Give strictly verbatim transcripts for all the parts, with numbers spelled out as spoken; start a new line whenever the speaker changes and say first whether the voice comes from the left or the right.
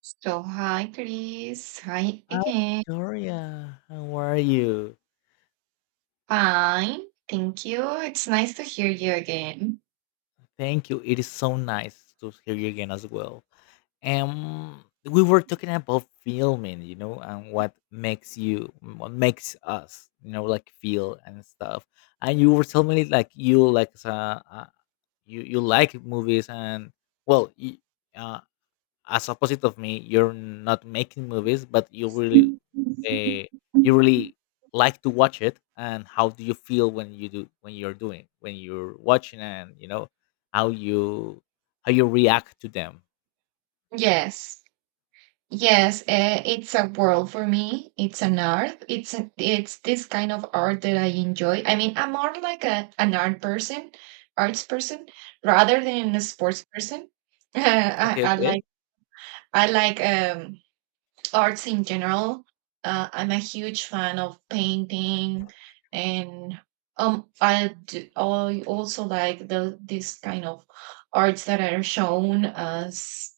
right: So, hi, Chris. Hi
left: Hi,
right: again.
left: Victoria. How are you?
right: Fine. Thank you. It's nice to hear you again.
left: Thank you. It is so nice to hear you again as well. Um, we were talking about filming, you know, and what makes you, what makes us, you know, like feel and stuff. And you were telling me like you like uh, uh you you like movies and, well, y- uh, as opposite of me, you're not making movies, but you really, uh, you really like to watch it. And how do you feel when you do when you're doing when you're watching, and you know how you how you react to them?
right: Yes. Yes, uh, it's a world for me. It's an art. It's a, it's this kind of art that I enjoy. I mean, I'm more like a an art person, arts person, rather than a sports person. I,
left: Okay,
right: I like
left: okay,
right: I like um arts in general. Uh, I'm a huge fan of painting, and um, I d- I also like the this kind of arts that are shown as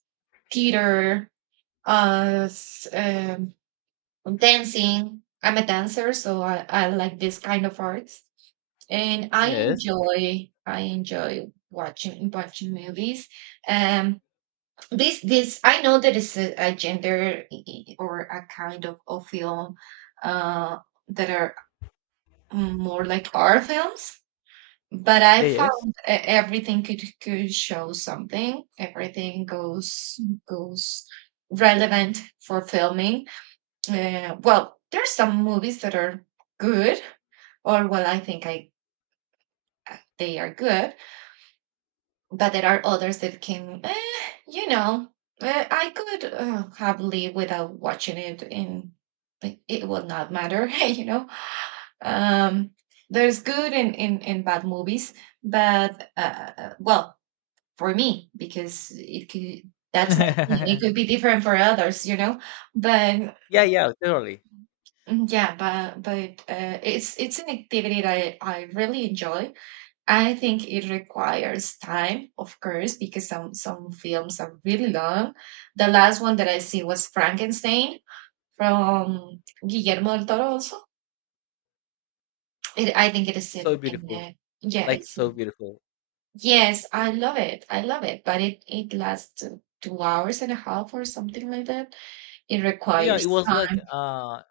right: theater, as um, dancing. I'm a dancer, so I, I like this kind of arts, and I
left: yes,
right: enjoy I enjoy watching watching movies. Um, this this I know that it's a, a gender i- i- or a kind of, of film uh that are more like our films, but I
left: yeah, yes.
right: found e- everything could could show something, everything goes goes relevant for filming. Uh, well there's some movies that are good, or well, I think I I- they are good, but there are others that can, eh, you know, eh, I could uh, have lived without watching it, and, like, it will not matter, you know. Um, there's good and in, in, in bad movies, but uh, well, for me, because it could, that's my opinion. It could be different for others, you know. But
left: Yeah, yeah, totally.
right: mm, yeah, but but uh, it's it's an activity that I, I really enjoy. I think it requires time, of course, because some some films are really long. The last one that I see was Frankenstein from Guillermo del Toro. Also, it, I think it is
left: So
right: in, in
left: beautiful,
right: uh, yeah,
left: like
right: it's
left: so
right: in-
left: beautiful.
right: yes, I love it, I love it, but it it lasts uh, two hours and a half or something like that. It
left: Yeah, it
right: requires
left: was like
right: time.
left: uh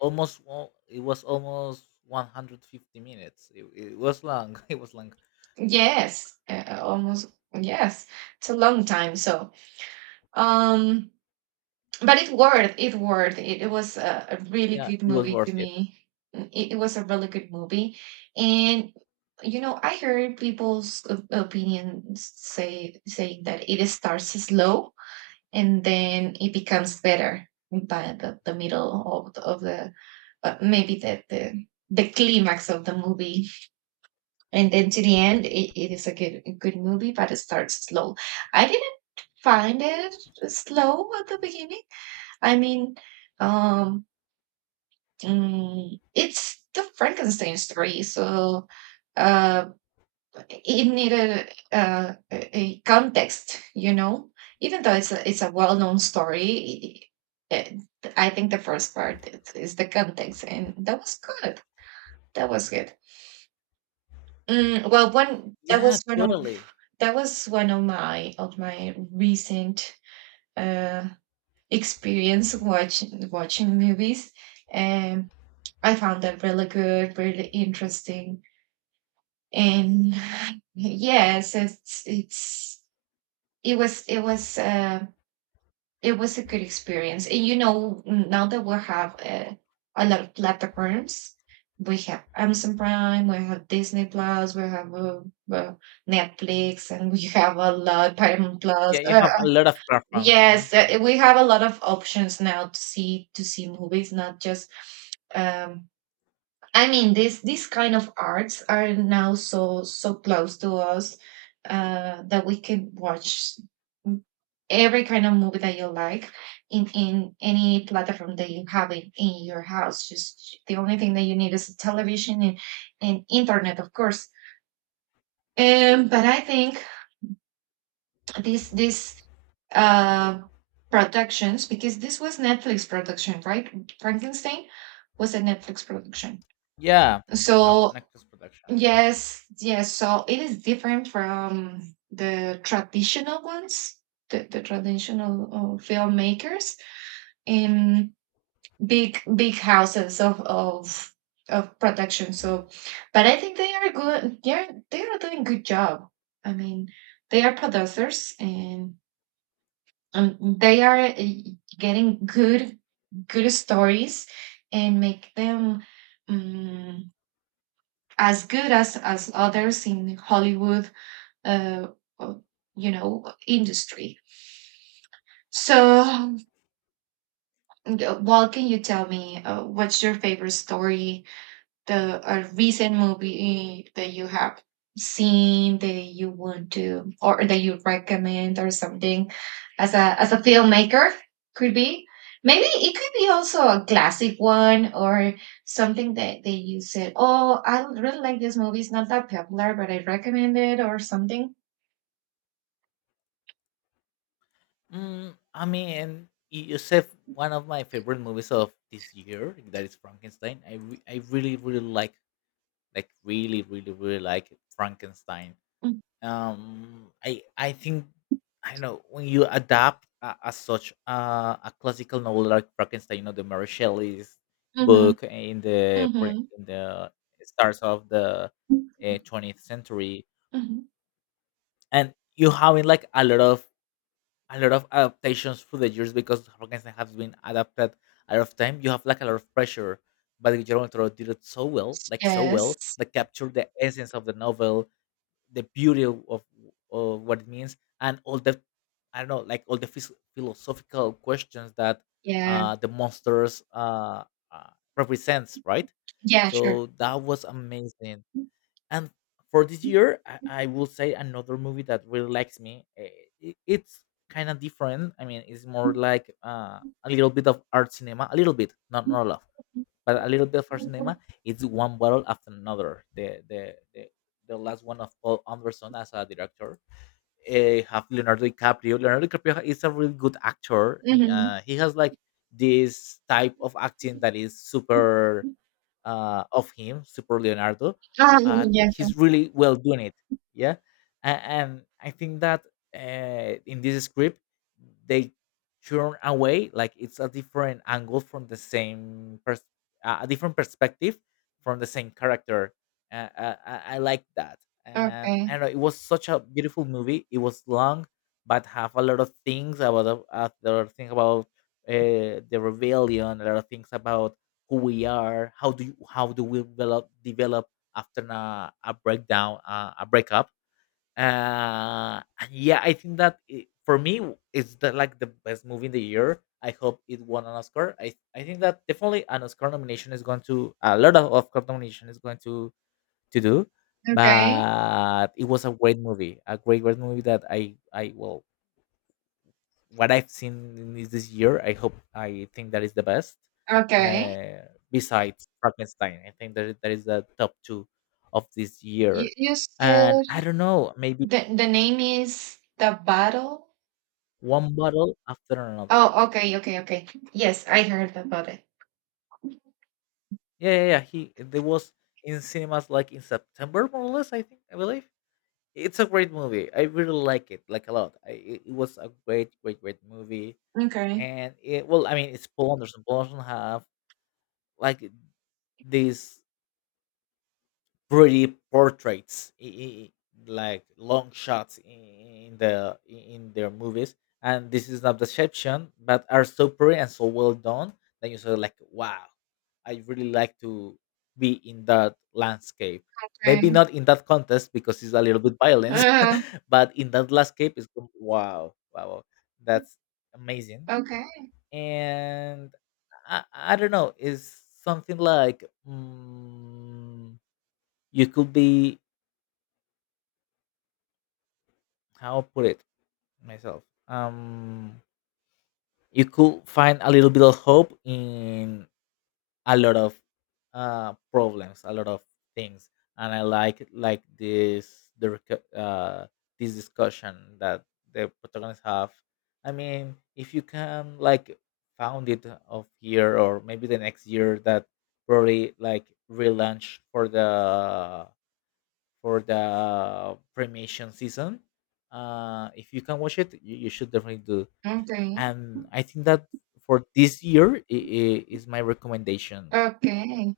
left: almost one- it was almost one hundred fifty minutes. It, it was long. It was long.
right: Yes, uh, almost, yes, it's a long time. So um. but it worked it worked, it, it was a, a really
left: Yeah, it
right: good
left: was
right: movie to
left: worth it.
right: me. Mm, it, it was a really good movie, and you know, I heard people's op- opinions say saying that it starts slow and then it becomes better by the, the middle of the, of the uh, maybe the, the the climax of the movie, and then to the end, it, it is a good a good movie, but it starts slow. I didn't find it slow at the beginning. I mean, um, mm, it's the Frankenstein story, so uh, it needed uh, a a context, you know. Even though it's a, it's a well known story, i- I think the first part is, is the context, and that was good. That was good. Mm, well, one that
left: Yeah,
right: was one of
left: totally.
right: that was one of my of my recent uh, experience watching watching movies. I found that really good, really interesting. And yes, it's it's it was it was uh, it was a good experience. And you know, now that we have uh, a lot of platforms, we have Amazon Prime, we have Disney Plus, we have uh, uh, Netflix, and we have a lot, Paramount Plus.
left: Yeah, you
right: Uh,
left: have a lot of platforms, you know.
right: yes, uh, we have a lot of options now to see to see movies, not just um, I mean, this these kind of arts are now so so close to us, uh, that we can watch every kind of movie that you like in in any platform that you have in, in your house. Just the only thing that you need is a television, and, and internet, of course. Um, but I think these these uh, productions, because this was Netflix production, right? Frankenstein was a Netflix production.
left: Yeah, have
right: So
left: Netflix production.
right: yes, yes. So it is different from the traditional ones, the, the traditional uh, filmmakers in big big houses of of of production. So, but I think they are good. They are they are doing good job. I mean, they are producers, and um they are uh, getting good good stories and make them um, as good as as others in Hollywood uh, uh, you know, industry. So, um, well, can you tell me uh, what's your favorite story, the a recent movie that you have seen that you want to, or that you recommend, or something, as a as a filmmaker? Could be, maybe it could be also a classic one, or something that that you said, oh, I really like this movie. It's not that popular, but I recommend it, or something.
left: Mm, I mean, you, you said one of my favorite movies of this year, that is Frankenstein. I re- I really really like like really really really like Frankenstein. um i i think I don't know, when you adapt a, a such uh, a classical novel like Frankenstein, you know the Mary Shelley's
right: Mm-hmm.
left: book, in the
right: Mm-hmm.
left: pre- in the starts of the uh, twentieth century,
right: Mhm.
left: and you having like a lot of a lot of adaptations through the years, because Frankenstein has been adapted a lot of time, you have like a lot of pressure, but Guillermo del Toro did it so well, like so well,
right: Yes.
left: that captured the essence of the novel, the beauty of, of, of what it means, and all the, I don't know, like all the phys- philosophical questions that
right: Yeah.
left: uh, the monsters uh, uh, represents, right?
right: Yeah, sure.
left: So that was amazing. And for this year, i, I will say another movie that really likes me. eh, it, it's kind of different. I mean, it's more like uh, a little bit of art cinema, a little bit, not not a lot, but a little bit for cinema. It's One Bottle After Another, the the the, the last one of Paul Anderson as a director. Uh, have Leonardo DiCaprio. Leonardo DiCaprio is a really good actor. He,
right: Mhm.
left: Uh, he has like this type of acting that is super, uh, of him, Super Leonardo,
right: Um,
left: but
right: yeah, sure.
left: he's really well doing it. Yeah, and, and I think that uh, in this script, they turn away, like it's a different angle from the same pers- a a different perspective from the same character. Uh, uh, I, I like that, and I
right: Okay.
left: don't know. It was such a beautiful movie. It was long, but have a lot of things about, the- uh, there are things about uh, the rebellion, a lot of things about who we are, how do you, how do we develop develop after a, a breakdown, uh, a breakup. Uh, and yeah, I think that, it, for me, it's the, like the best movie in the year. I hope it won an Oscar. I I think that definitely an Oscar nomination is going to, a lot of Oscar nomination is going to to do,
right: Okay.
left: but it was a great movie, a great great movie that I I well, what I've seen in this, this year, I hope, I think that is the best.
right: Okay.
left: Uh, besides Frankenstein, I think that that is the top two of this
right: You
left: year.
right: you
left: And I
right: said
left: don't know, maybe
right: the the name is The Battle?
left: One Bottle After Another.
right: Oh, okay, okay, okay. Yes, I heard about it.
left: Yeah, yeah, yeah. He There was in cinemas like in September, more or less, I think, I believe. It's a great movie. I really like it, like a lot. I, it it was a great, great, great movie.
right: Okay.
left: And it well, I mean, it's Paul Anderson. Paul Anderson have like this pretty portraits, i- i- like long shots in the in their movies, and this is not deception, but are so pretty and so well done that you say, like, wow, I really like to be in that landscape.
right: Okay.
left: Maybe not in that contest, because it's a little bit violence,
right: Uh,
left: but in that landscape is, wow, wow, wow, that's amazing.
right: okay.
left: And I, I don't know, is something like, mm, you could be, how put it myself, um you could find a little bit of hope in a lot of uh problems, a lot of things, and I like like this, the rec- uh this discussion that the protagonists have. I mean, if you can, like, found it of here, or maybe the next year that probably like relaunch for the for the premiation season. Uh, if you can watch it, you, you should definitely do.
right: Okay.
left: And I think that, for this year, i i- is my recommendation.
right: Okay.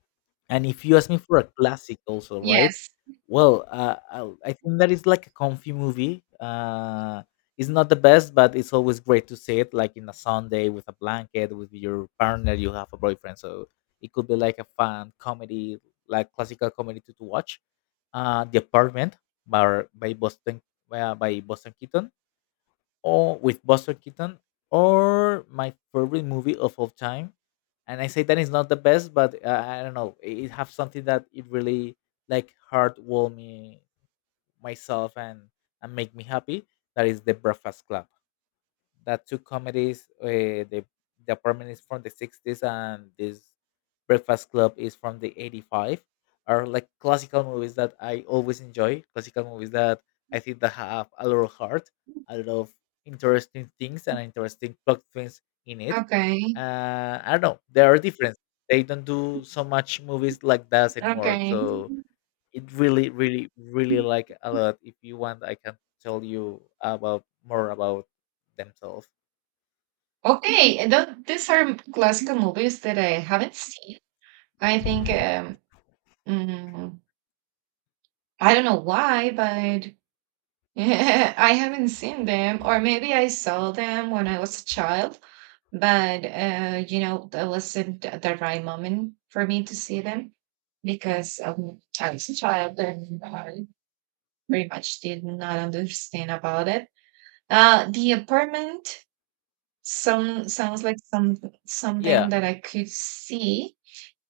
left: And if you ask me for a classic, also, right?
right: Yes.
left: Well, uh, I'll- I think that is like a comfy movie. Uh, it's not the best, but it's always great to see it, like in a Sunday with a blanket, with your partner, you have a boyfriend. So it could be like a fun comedy, like classical comedy to, to watch. Uh, The Apartment, by by Boston, uh, by Boston Keaton, or with Buster Keaton, or my favorite movie of all time. And I say that it's not the best, but uh, I don't know, It it have something that it really like heartwarm me myself, and and make me happy. That is The Breakfast Club. That, two comedies. Uh, the The Apartment is from the sixties, and this Breakfast Club is from the 'eighty-five. Are like classical movies that I always enjoy. Classical movies that I think that have a lot of heart, a lot of interesting things, and interesting plot twins in it.
right: Okay.
left: Uh, I don't know. There are different. They don't do so much movies like that anymore.
right: Okay,
left: So it really, really, really like a lot. If you want, I can tell you about more about themselves.
right: Okay, and these are classical movies that I haven't seen. I think um, mm, I don't know why, but I haven't seen them. Or maybe I saw them when I was a child, but uh, you know, that wasn't th- the right moment for me to see them, because um, I was a child and I pretty much did not understand about it. Uh, The apartment, some sounds like some something
left: Yeah.
right: that I could see,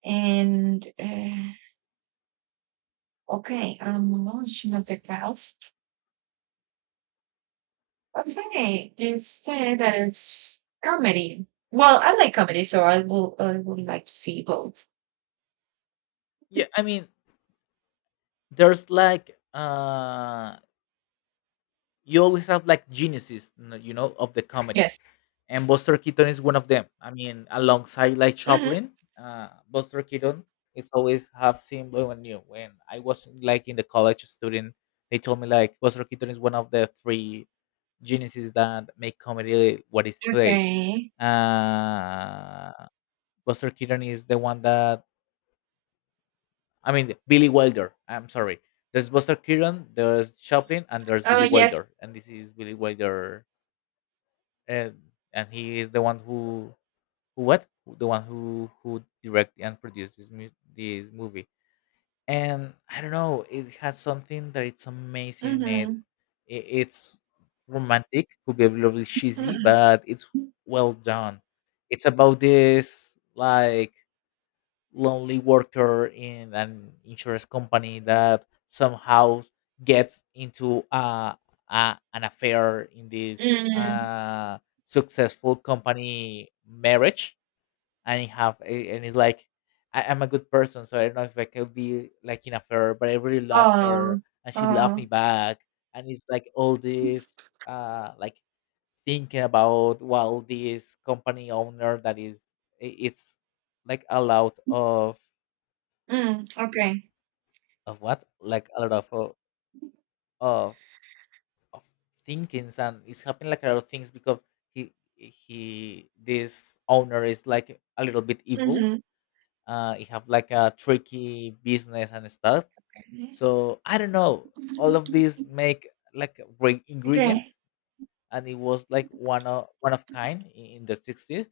right: and uh, okay, I'm emotional, the house. Okay, you said that it's comedy. Well, I like comedy, so I will I would like to see both.
left: Yeah. I mean, there's like, uh you always have like geniuses, n- you know, of the comedy.
right: Yes.
left: And Buster Keaton is one of them. I mean, alongside like
right: Hmm.
left: Chaplin, uh Buster Keaton is always have seen blue and new. When I was like in the college student, they told me like Buster Keaton is one of the three geniuses that make comedy what is today.
right: Okay.
left: Uh Buster Keaton is the one that, I mean, Billy Wilder, I'm sorry, there's Buster Keaton, there's Chaplin, and there's
right: Oh,
left: Billy
right: yes.
left: Wilder. And this is Billy Wilder, and and he is the one who, who what the one who who directed and produced this mu- this movie. And I don't know, it has something that it's amazing in it.
right: Mm-hmm.
left: I- It's romantic, could be a little bit cheesy,
right: Mm-hmm.
left: but it's well done. It's about this, like, lonely worker in an insurance company that somehow gets into uh, a an affair in this
right: Mm.
left: uh, successful company marriage, and he have a- and it's like, I, I'm a good person, so I don't know if I could be like in a affair, but I really love
right: Oh.
left: her and she loved
right: Oh.
left: me back. And it's like all this, uh like, thinking about while this company owner that is, i- it's like a lot of
right: Mm. Okay.
left: of what, like, a lot of, uh, of of thinkings. And it's happening like a lot of things because he he, this owner, is like a little bit evil,
right: Mm-hmm.
left: uh, it have like a tricky business and stuff.
right: Okay.
left: So I don't know. All of these make like great
right: Okay.
left: ingredients, and it was like one of one of kind in, in the sixties.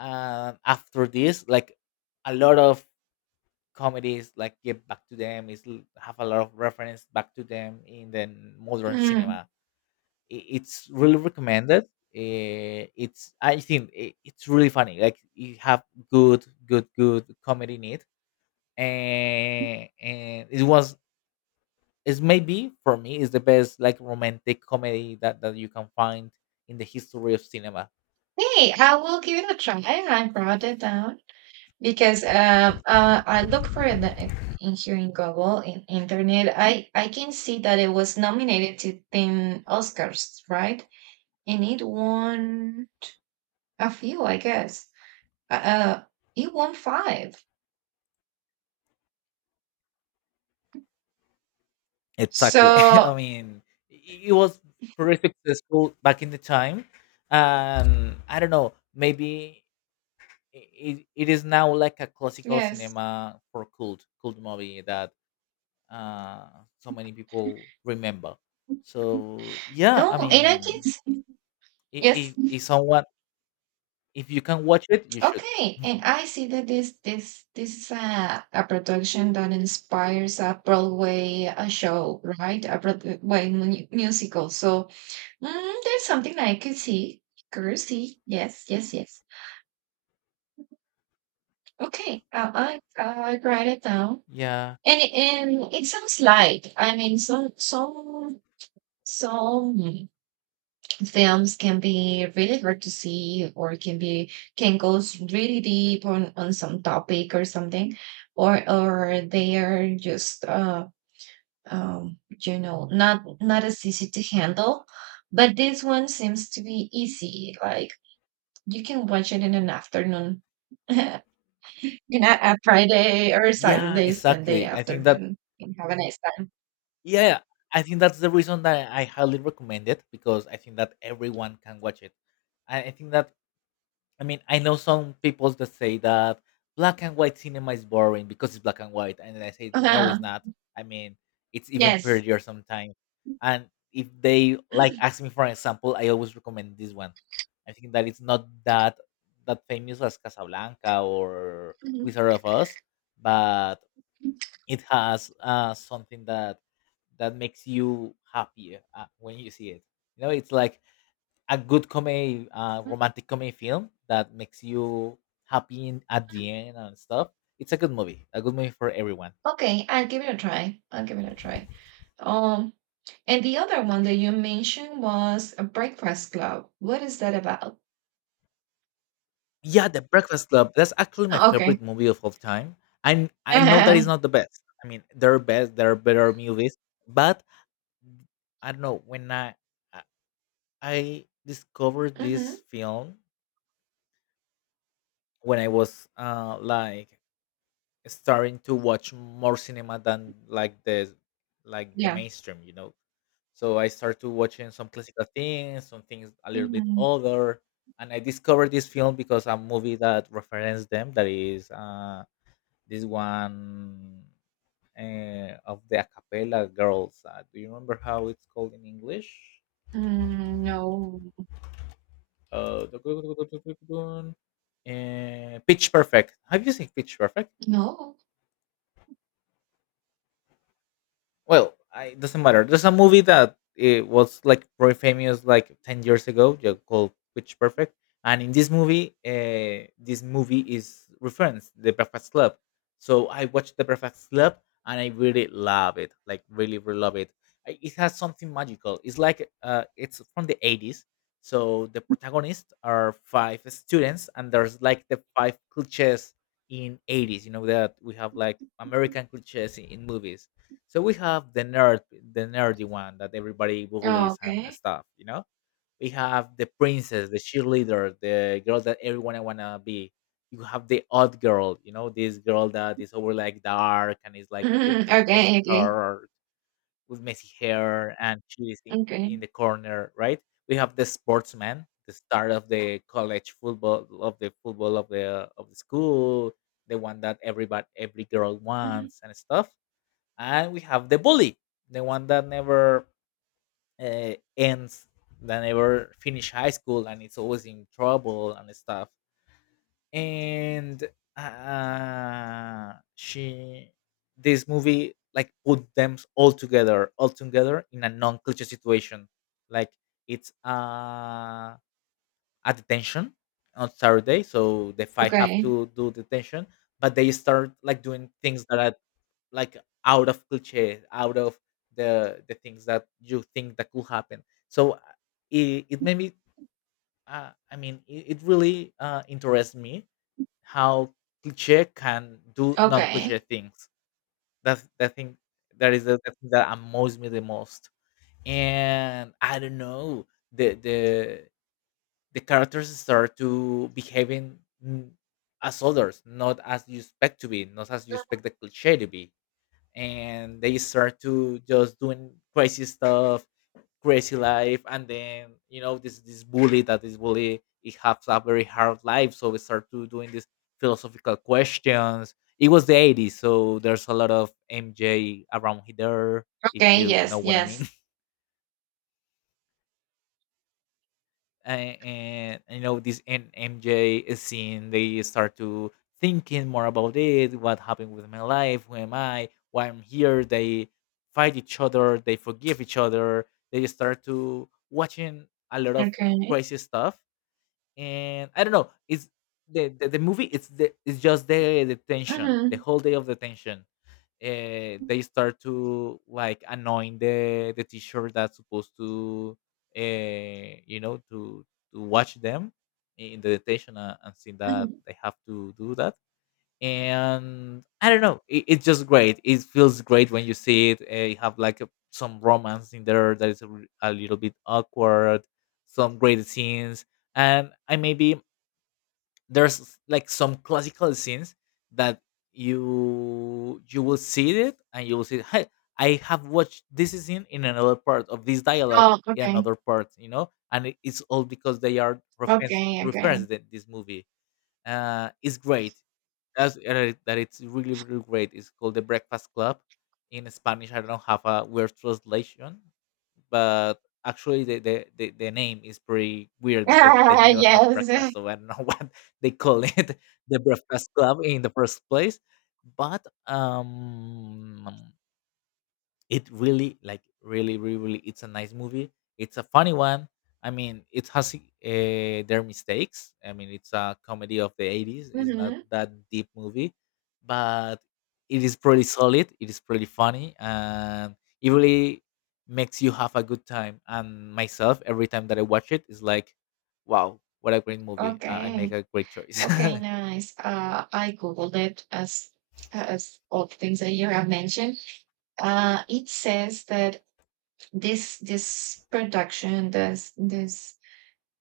left: And after this, like, a lot of comedies like get back to them. Is l- have a lot of reference back to them in the modern
right: Mm.
left: cinema. I- It's really recommended. Eh, It's, I think, i- it's really funny. Like you have good, good, good comedy in it, and and it was, it's maybe for me, it's the best, like, romantic comedy that that you can find in the history of cinema.
right: Hey, I will give it a try. I brought it down, because um, uh, I look for it in in here in Google, in internet. I I can see that it was nominated to ten Oscars, right? And it won a few, I guess. Uh, uh, it won five.
left: Exactly. I
right: So
left: mean, i- it was pretty successful back in the time, and I don't know. Maybe i- it, it is now like a classical
right: yes,
left: cinema for cult cult movie that uh, so many people remember. So yeah,
right: no,
left: I
right: and I can
left: mean,
right: see,
left: i-
right: yes,
left: if if someone, if you can watch it, you should.
right: okay, and I see that this this this is a a production that inspires a Broadway a show, right? A Broadway, well, mu- musical. So Mm, there's something I could see. Could see. Yes, yes, yes. Okay, uh, I I write it down.
left: Yeah.
right: And it, and it sounds like, I mean, some some some films can be really hard to see, or can be, can goes really deep on on some topic or something, or or they are just uh um you know, not not as easy to handle, but this one seems to be easy, like you can watch it in an afternoon, you know, a Friday or
left: Yeah,
right: Saturday, Sunday
left: exactly. I think that,
right: afternoon, and have a nice time.
left: yeah, I think that's the reason that I highly recommend it, because I think that everyone can watch it. I, I think that, I mean, I know some people that say that black and white cinema is boring because it's black and white, and I say no,
right: Uh-huh.
left: it's not. I mean, it's even
right: Yes.
left: prettier sometimes. And if they like ask me for an example, I always recommend this one. I think that it's not that that famous as Casablanca or
right: Mhm.
left: Wizard of Oz, but it has uh, something that that makes you happier, uh, when you see it. You know, it's like a good comedy, uh, romantic comedy film that makes you happy in, at the end and stuff. It's a good movie, a good movie for everyone.
right: Okay, I'll give it a try. I'll give it a try. Um, and the other one that you mentioned was a Breakfast Club. What is that about?
left: Yeah, The Breakfast Club. That's actually my
right: Okay.
left: favorite movie of all time. And I know that is not the best. I mean, there are best, there are better movies, but I don't know when I I I discovered this
right: Hmm.
left: film when I was uh like starting to watch more cinema than like the like the
right: Yeah.
left: mainstream, you know. So I started to watching some classical things, some things a little bit
right: Mhm.
left: older, and I discovered this film because a movie that referenced them. That is uh, this one uh, of the a cappella girls. Uh, do you remember how it's called in English?
right: Mm, no.
left: Uh, uh, Pitch Perfect. Have you seen Pitch Perfect?
right: No.
left: Well, I, it doesn't matter, there's a movie that it was like very famous like ten years ago, yeah, called Pitch Perfect. And in this movie, uh, this movie is referenced The Breakfast Club, so I watched The Breakfast Club and I really love it, like really really love it. I- it has something magical. It's like uh, it's from the eighties, so the protagonists are five students and there's like the five cliches in eighties, you know, that we have like American cliches in in movies. So we have the nerd, the nerdy one that everybody
right: Oh,
left: bullies and
right: okay.
left: stuff. You know, we have the princess, the cheerleader, the girl that everyone wanna be. You have the odd girl, you know, this girl that is over like dark and is like the,
right: Mhm.
left: with messy
right: Okay. Okay.
left: hair, with messy hair, and she is in, in
right: Okay.
left: the corner, right? We have the sportsman, the star of the college football, of the football of the of the school, the one that everybody, every girl
right: Mhm.
left: wants and stuff, and we have the bully, the one that never uh, ends, that never finish high school and it's always in trouble and stuff. And uh, she This movie like put them all together, all together in a non cliche situation, like it's uh, a detention on Saturday, so the five have
right: Okay.
left: to do detention, but they start like doing things that are like out of cliche, out of the the things that you think that could happen. So uh, it, it made me. Uh, I mean, it, it really uh, interests me how cliche can do non-cliche
right: Okay.
left: things. That's the thing. That is the, the thing that amazes me the most. And I don't know, the the the characters start to behaving, mm, as others, not as you expect to be, not as you expect the cliche to be, and they start to just doing crazy stuff, crazy life. And then you know this this bully that is bully, it has a very hard life, so we start to doing these philosophical questions. It was the eighties, so there's a lot of MJ around here, if
right: Okay,
left: you know
right: yes,
left: what I mean.
right: yes.
left: And, and you know this N- M J scene, they start to thinking more about it. What happened with my life? Who am I? Why I'm here? They fight each other. They forgive each other. They start to watching a lot of
right: Okay.
left: crazy stuff. And I don't know. It's the the, the movie. It's the it's just the, the tension, the
right: Mhm.
left: whole day of the tension. Uh, they start to like annoying the the teacher that's supposed to uh, you know to to watch them in the detention, and, and see that
right: Mhm.
left: they have to do that. And I don't know, it, it's just great. It feels great when you see it. Uh, you have like a, some romance in there that is a, r- a little bit awkward, some great scenes, and I maybe there's like some classical scenes that you you will see it and you will see, hey, I have watched this scene in another part of this dialogue,
right: Oh,
left: in
right: okay.
left: another part, you know. And it- it's all because they are reference
right: Okay, okay.
left: referenced in this movie. Uh, it's great. That's uh, that it's really really great. It's called The Breakfast Club. In Spanish, I don't have a weird translation, but actually the the, the, the name is pretty weird because they never have
right: Yes.
left: breakfast, so I don't know what they call it, The Breakfast Club, in the first place. But um, it really like really really really it's a nice movie, it's a funny one. I mean, it has uh, their mistakes. I mean, it's a comedy of the eighties, it's not
right: Mhm.
left: that deep movie, but it is pretty solid, it is pretty funny, and it really makes you have a good time. And myself, every time that I watch it is like, wow, what a great movie. uh, I make
right: Okay.
left: a great choice.
right: Okay, nice. Uh, I googled it, as as all the things that you have mentioned. Uh, it says that this this production, this this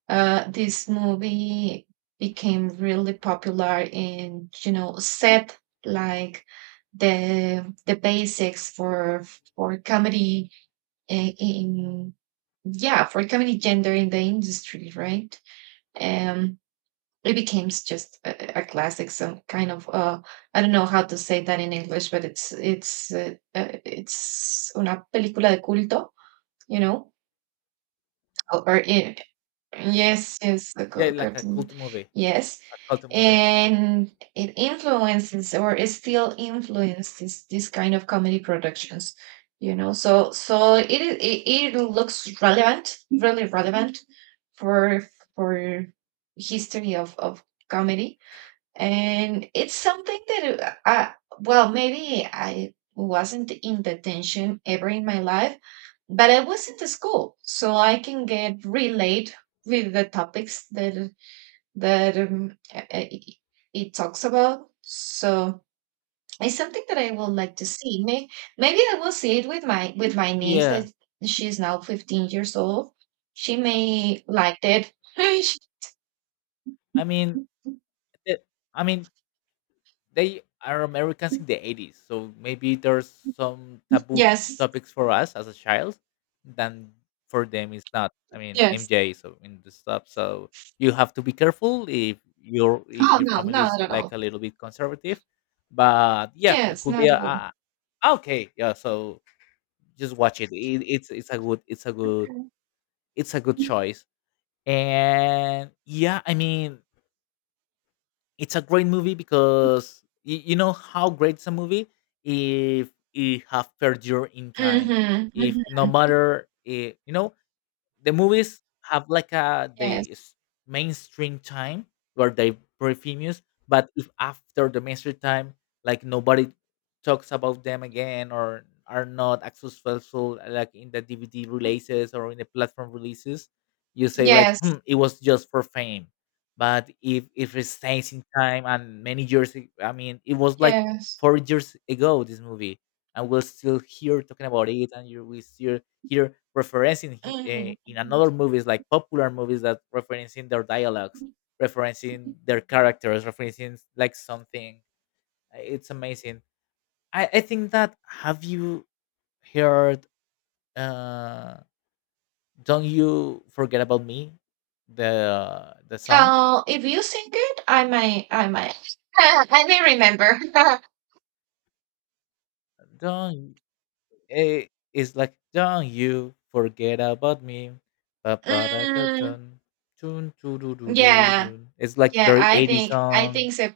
right: uh, this movie became really popular, and you know, set, like, the the basics for for comedy in, in, yeah, for comedy gender in the industry, right? um it becomes just a, a classic, some kind of uh I don't know how to say that in english, but it's it's uh, uh, it's una película de culto, you know, or, or eh, yes, yes, the
left: Yeah,
right: co-
left: like a
right: cartoon.
left: cult movie,
right: Yes.
left: a cult movie.
right: And it influences, or it still influences this kind of comedy productions, you know. So so it i- it, it looks relevant, really relevant for for history of of comedy. And it's something that uh, I, well, maybe I wasn't in detention ever in my life, but I was in the school, so I can get relate with the topics that that um, uh, it, it talks about. So it's something that I would like to see. May, maybe I will see it with my with my niece
left: Yeah,
right: that she's now fifteen years old. She may like it.
left: I mean, the- i mean they are Americans in the eighties, so maybe there's some taboo
right: Yes,
left: topics for us as a child, than for them it's not. I mean,
right: yes.
left: M J so in the stuff, so you have to be careful if your if
right: Oh
left: your
right: no, no,
left: family is
right: not at
left: like
right: all.
left: a little bit conservative. But yeah, it
right: Yes,
left: could be
right: not
left: a,
right: Naruto.
left: a a- okay, yeah. So just watch it. it. It's it's a good, it's a good it's a good choice. And yeah, I mean, it's a great movie because you, you know how great's a movie if it have perdured in time.
right: Mhm,
left: If
right: mhm.
left: no matter, eh, you know, the movies have like a
right: Yes.
left: the s- mainstream time where they very famous, but if after the mainstream time like nobody talks about them again or are not as successful, like in the DVD releases or in the platform releases, you say like,
right: Yes,
left: hmm, it was just for fame. But if if it stays in time and many years ag- I mean it was like
right: yes.
left: four years ago this movie, and we're still here talking about it, and you we still here referencing he, uh,
right: Mhm.
left: in another movies, like popular movies that referencing their dialogues, referencing their characters, referencing like something. Uh, it's amazing. i, I think that, have you heard, uh don't you forget about me, the the song?
right: Uh, if you sing it, I may I may I may remember.
left: Don't, eh, it's like, don't you forget about me.
right: Mm.
left: Ba-ba-da-da-dun, dun,
right: Yeah,
left: doo-doo-doo-doo-dun. It's like
right: yeah,
left: very
right: I
left: eighty
right: think I
left: song,
right: think so,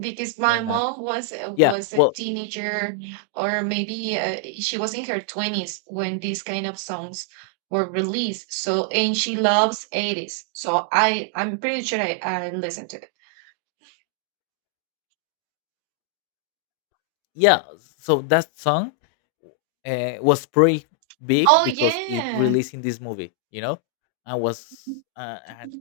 right: because my
left: or not.
right: mom was a-
left: Yeah,
right: was a
left: well,
right: teenager, or maybe uh, she was in her twenties when these kind of songs were released. So, and she loves eighties. So I I'm pretty sure I I listened to.
left: yeah. So that song uh, was pretty big
right: Oh,
left: because it
right: yeah.
left: released in this movie, you know, and was uh, and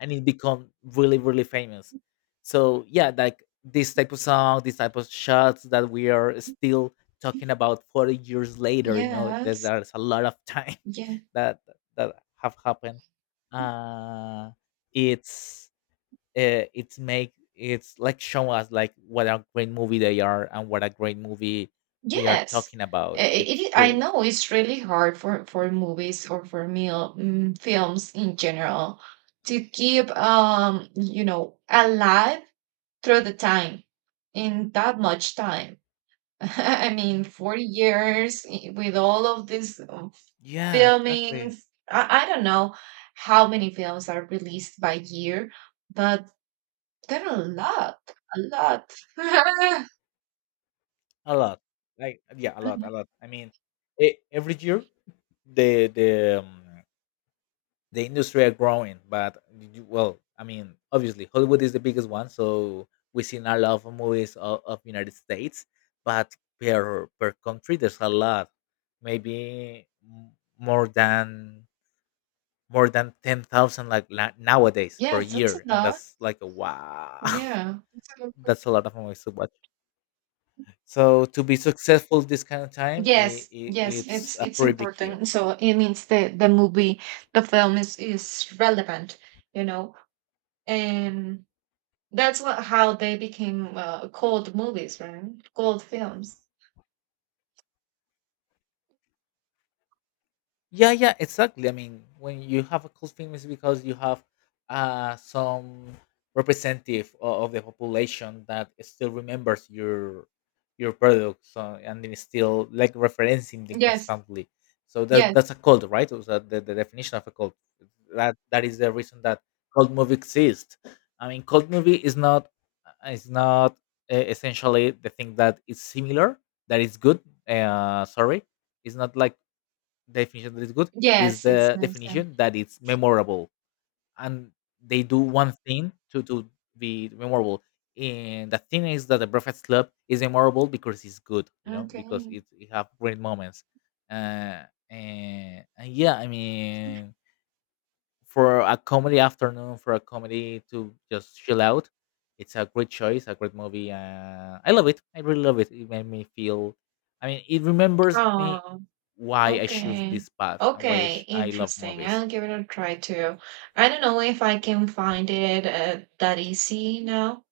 left: and it become really really famous. So yeah, like this type of song, this type of shots that we are still talking about forty years later. You know, there's,
right: Yes.
left: there's a lot of time
right: Yeah.
left: that that have happened. Uh, it's uh, it's make it's like show us like what a great movie they are and what a great movie we are
right: Yes.
left: talking
right: I
left: about.
right: i
left: It's
right: it I
left: cool.
right: know it's really hard for for movies, or for meal mm, films in general, to keep, um, you know, alive through the time, in that much time. I mean, forty years I with all of these, um,
left: Yeah, exactly.
right: filmings. I I don't know how many films are released by year, but there are a lot, a lot.
left: A lot, like yeah, a lot, a lot. I mean, e- every year the the um, the industry are growing, but you- well, I mean, obviously Hollywood is the biggest one, so we seen a lot of movies of, of United States, but per per country there's a lot, maybe m- more than, more than ten thousand like la- nowadays per
right: Yes, that's a
left: year, and
right: lot.
left: that's like a wow.
right: Yeah. That's a lot of-
left: That's a lot of movies to watch, so to be successful this kind of time, I
right: Yes,
left: I
right: yes,
left: it's
right: it's
left: a
right: it's
left: pretty big deal.
right: important. So it means the the movie, the film is is relevant, you know, and that's what how they became uh, called movies, right? Called films.
left: Yeah, yeah, exactly. I mean, when you have a cult film, it's because you have uh, some representative o- of the population that still remembers your your products, uh, and then still like referencing them
right: Yes,
left: constantly. So that
right: yes,
left: that's a cult, right? So that the, the definition of a cult. That that is the reason that cult movie exists. I mean, cult movie is not uh, is not uh, essentially the thing that is similar that is good. Uh, sorry, it's not like definition that is good, is
right: yes. It's
left: the
right: nice. Then.
left: definition that it's memorable, and they do one thing to to be memorable. And the thing is that The Breakfast Club is memorable because it's good, you know, because
right: Okay.
left: it, it have great moments. uh and, and yeah, I mean, for a comedy afternoon, for a comedy to just chill out, it's a great choice, a great movie. Uh, I love it. I really love it. It made me feel. I mean, it remembers me
right: Oh,
left: why I choose
right: okay.
left: this path and why I,
right: Okay,
left: sh- I love
right: interesting.
left: movies.
right: I'll give it a try too. I don't know if I can find it uh, that easy now.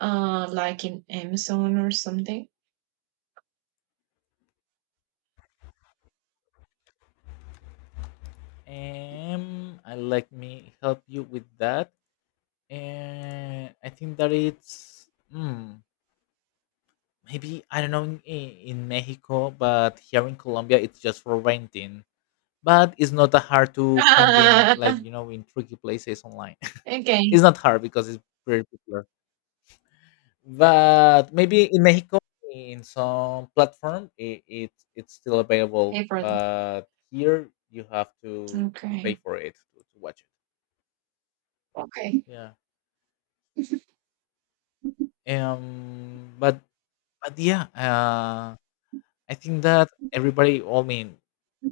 right: Uh, like in Amazon or something?
left: Um, I let me help you with that. And I think that it's, hmm, maybe I don't know in, in Mexico, but here in Colombia, it's just for renting. But it's not that hard to find in,
right: Ah,
left: like, you know in tricky places online.
right: okay,
left: It's not hard because it's pretty popular, but maybe in Mexico in some platform it, it it's still available,
right: hey, brother.
left: but here you have to to pay
right: Okay.
left: for it to, to watch it.
right: Okay.
left: Yeah. um but but yeah uh I think that everybody, I mean,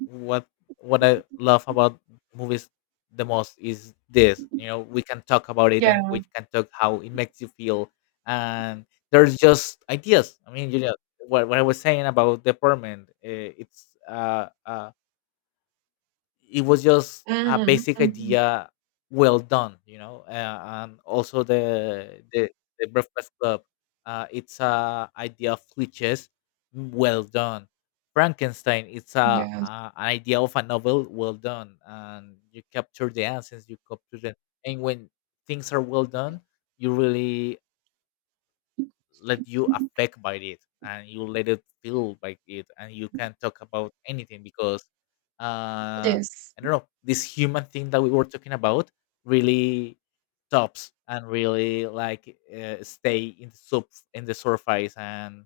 left: what what I love about movies the most is this. You know, We can talk about it and
right: Yeah.
left: we can talk how it makes you feel. And there's just ideas. I mean, you know, what, what I was saying about the apartment. Uh, it's uh, uh, it was just a
right: Mhm,
left: basic
right: mhm.
left: idea well done you know uh, And also the the, the, Breakfast Club, uh, it's a idea of glitches, well done. Frankenstein, it's a,
right: Yes.
left: a an idea of a novel, well done, and you capture the essence, you capture the. And when things are well done, you really let you affect by it, and you let it feel by it, and you can talk about anything because
right: It
left: uh
right: is.
left: I don't know, this human thing that we were talking about really tops and really like uh, stay in the sub, in the surface, and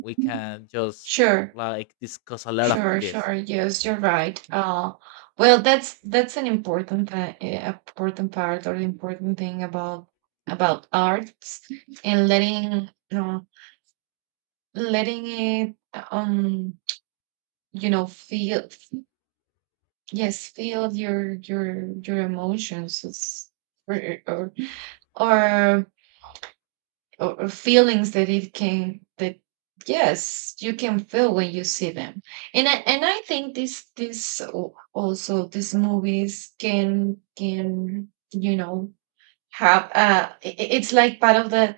left: we can just
right: Sure.
left: like discuss a lot of
right: Sure,
left: this.
right: sure. Yes, you're right. Uh, well, that's that's an important pa- eh, important part or important thing about about arts and letting you know letting it um you know feel. Yes, feel your your your emotions is- or or, or or feelings that it can that, yes, you can feel when you see them. And I, and I think this this al- also these movies can can you know have uh i- i- it's like part of the,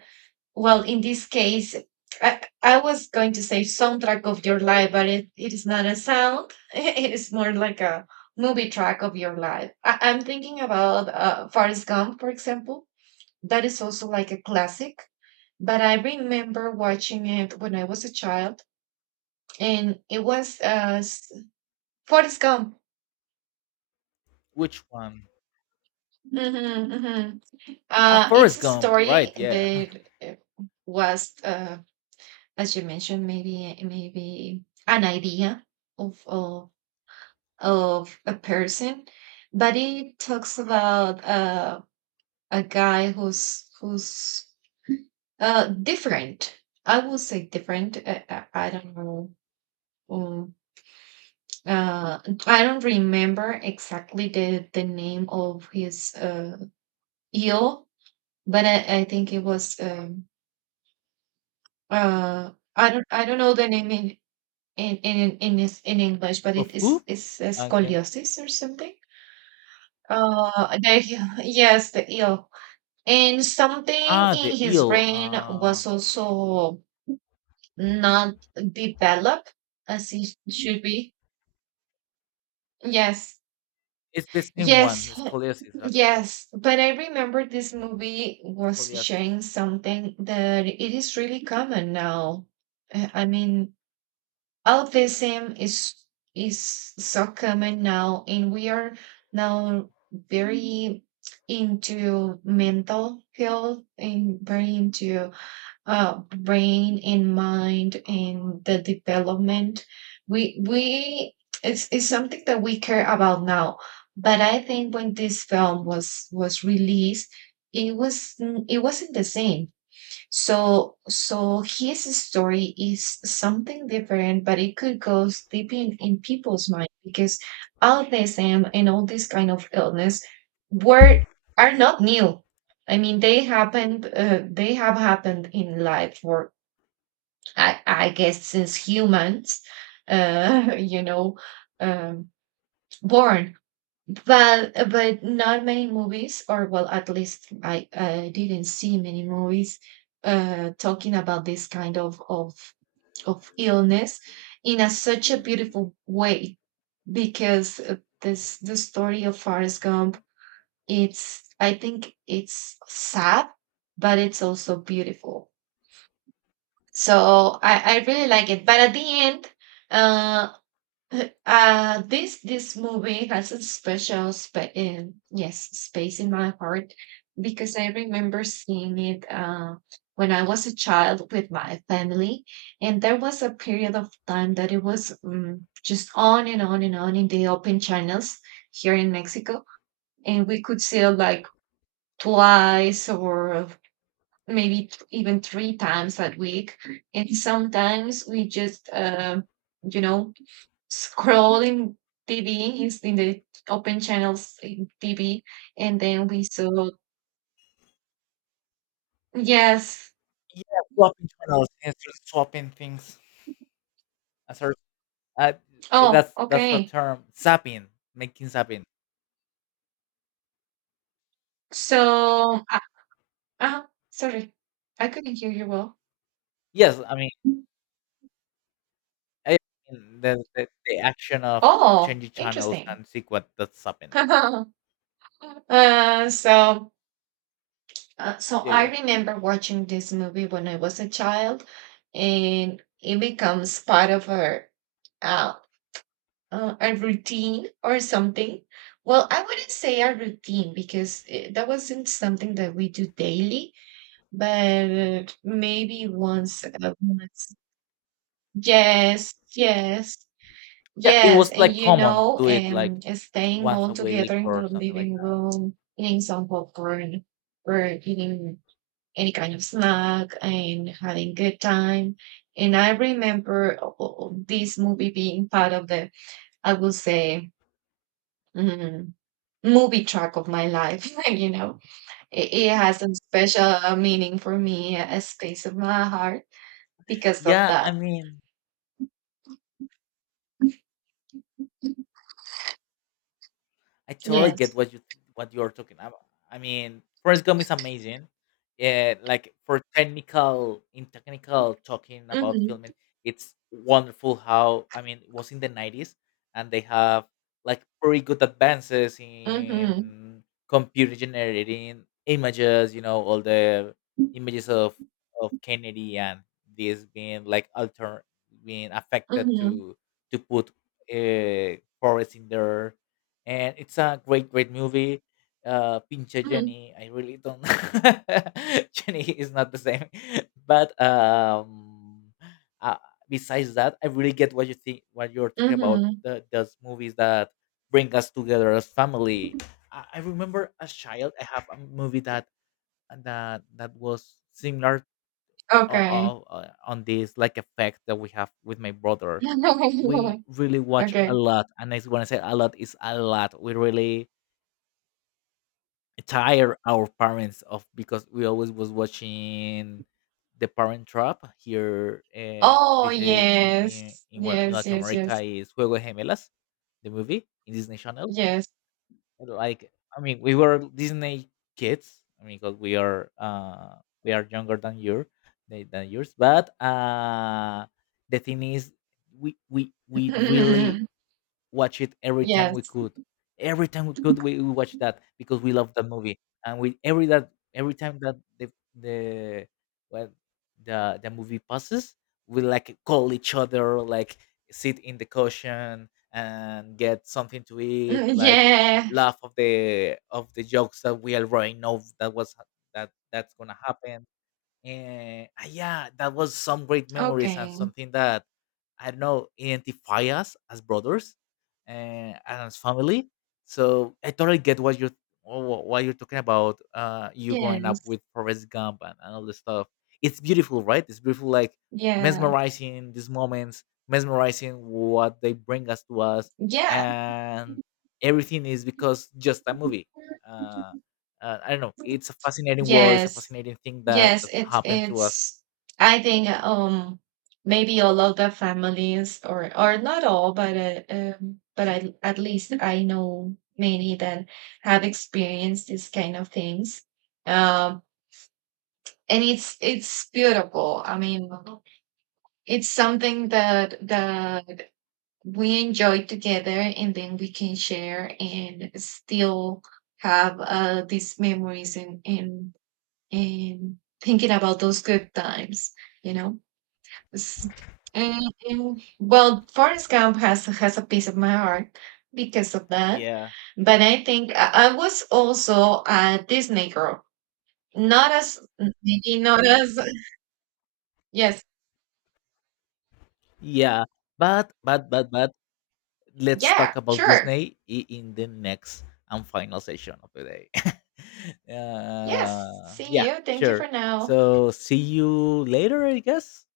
right: well, in this case, I, I was going to say soundtrack of your life, but it, it is not a sound. It is more like a movie track of your life. I, I'm thinking about uh, Forrest Gump, for example. That is also like a classic, but I remember watching it when I was a child, and it was uh, s- Forrest Gump.
left: Which one?
right: Hmm, hmm.
left: Ah,
right: Uh, it's
left: Forrest
right: a
left: Gump,
right: story
left: right? Yeah.
right: that uh, was. Uh, as you mentioned, maybe maybe an idea of of, of a person, but it talks about uh, a guy who's who's uh, different. I would say different. Uh, uh, I don't know. Um, uh, I don't remember exactly the the name of his uh, ill, but I, I think it was. Um, uh, I don't I don't know the name in in in in is in English, but it
left: Of
right: is
left: who?
right: it's a
left: I can.
right: scoliosis or something. Uh, the, yes, the ill. And something
left: Ah, the
right: in his
left: eel.
right: brain
left: Uh
right: was also not developed as it should be. Yes,
left: it's the same one,
right: yes,
left: it's scoliosis actually.
right: yes. But I remember this movie was
left: Scoliosis.
right: showing something that it is really common now. Uh, I mean, albinism is is so common now, and we are now very into mental health and very into uh, brain and mind and the development. We we it's it's something that we care about now. But I think when this film was was released, it was it wasn't the same. So, so his story is something different, but it could go deep in, in people's mind because autism and all this kind of illness were are not new. I mean, they happened. Uh, they have happened in life for, I, I guess, since humans, uh, you know, um, born. Well, uh, but not many movies, or well, at least I, I didn't see many movies uh, talking about this kind of of of illness in a such a beautiful way because uh, this the story of Forrest Gump. It's, I think it's sad, but it's also beautiful. So I I really like it. But at the end, uh, uh, this this movie has a special spa- um, yes, space in my heart because I remember seeing it uh, when I was a child with my family, and there was a period of time that it was um, just on and on and on in the open channels here in Mexico, and we could see it like twice or maybe th- even three times that week, and sometimes we just uh, you know scrolling T V is in the open channels in T V, and then we saw yes.
left: Yeah, swapping channels instead of swapping things. I our, uh,
right: Oh,
left: that's that's the
right: okay.
left: term, zapping, making zapping.
right: So, uh, uh, sorry, I couldn't hear you well.
left: Yes, I mean, I mean the, the the action of
right: Oh,
left: changing channels
right: interesting.
left: and sequence, that's zapping.
right: uh, so, uh, so
left: Yeah,
right: I
left: yeah.
right: remember watching this movie when I was a child, and it becomes part of our uh, uh, a routine or something. Well, I wouldn't say a routine because eh, that wasn't something that we do daily, but uh, maybe once, uh, once. Yes, yes,
left: Yeah, it
right: yes.
left: was
right: And
left: like
right: you
left: common to
right: know,
left: do it like
right: um, staying
left: once
right: all
left: a week
right: together in the
left: or something like
right: living
left: that.
right: room, eating some popcorn or eating any kind of snack and having good time. And I remember uh, uh, uh, this movie being part of the, I will say, mm-hmm, movie track of my life. You know, it, it has a special uh, meaning for me, a space of my heart because of
left: Yeah, I
right: that.
left: mean, I totally get
right: Yes.
left: what you, what you're talking about. I mean, Forrest Gump is amazing. Yeah, like for technical, in technical talking about filming,
right: Mm-hmm.
left: it's wonderful how, I mean, it was in the nineties and they have like pretty good advances
right: Mm-hmm.
left: in computer generating images, you know, all the images of of Kennedy and this being like alter, being affected
right: Mm-hmm.
left: to to put uh, Forrest in there, and it's a great, great movie. Uh, Pinche
right: Mm-hmm.
left: Jenny, I really don't. Jenny is not the same, but um, uh, besides that, I really get what you think, what you're talking about.
right: Mm-hmm.
left: The, those movies that bring us together as family. I, I remember as child, I have a movie that that that was similar, uh,
right: Okay.
left: uh, on this like effect that we have with my brother. We really watch a
right: okay.
left: lot, and I, when I say a lot, is a lot. We really tire our parents of because we always was watching The Parent Trap here. Uh,
right: Oh,
left: this is in in
right: yes.
left: in, one, in
right: Yes.
left: Latin
right: Yes.
left: America,
right: Yes.
left: is Juego de Gemelas, the movie in Disney Channel.
right: Yes.
left: Like, I mean, we were Disney kids, I mean, because we are, uh we are younger than your, than than yours, but uh the thing is, we we we really watch it every time we
right: yes.
left: could. Every time we could, we, we watch that because we love that movie. And we, every that, every time that the the well, the the movie passes, we like call each other, like sit in the cushion and get something to eat,
right: Mm,
left: like
right: yeah.
left: laugh of the of the jokes that we already know that was, that that's gonna happen. And uh, yeah, that was some great memories, and
right: Okay.
left: something that I don't know, identify us as brothers uh, and as family. So I totally get what you're, wh- wh- why you're talking about, uh you growing
right: Yes.
left: up with Forrest Gump and, and all this stuff. It's beautiful, right? It's beautiful, like,
right: Yeah.
left: mesmerizing these moments, mesmerizing what they bring us to us.
right: Yeah.
left: And everything is because just a movie. uh uh, I don't know. It's a fascinating world. It's a
right: Yes.
left: fascinating thing that
right: Yes,
left: that
right: it's
left: happened to us.
right: it's I think, um maybe all of the families or or not all, but uh, um but I, at least I know many that have experienced these kind of things. Um and it's it's beautiful. I mean, it's something that that we enjoy together and then we can share and still have uh these memories and and and thinking about those good times, you know. S- And, and, well, Forrest Gump has has a piece of my heart because of that.
left: Yeah.
right: But I think I, I was also a Disney girl, not as maybe not as yes,
left: Yeah, but but but but let's
right: yeah,
left: talk about
right: sure,
left: Disney i- in the next and final session of the day.
right: yes.
left: uh,
right: See
left: yeah,
right: you. Thank you
left: sure.
right: for now.
left: So see you later, I guess.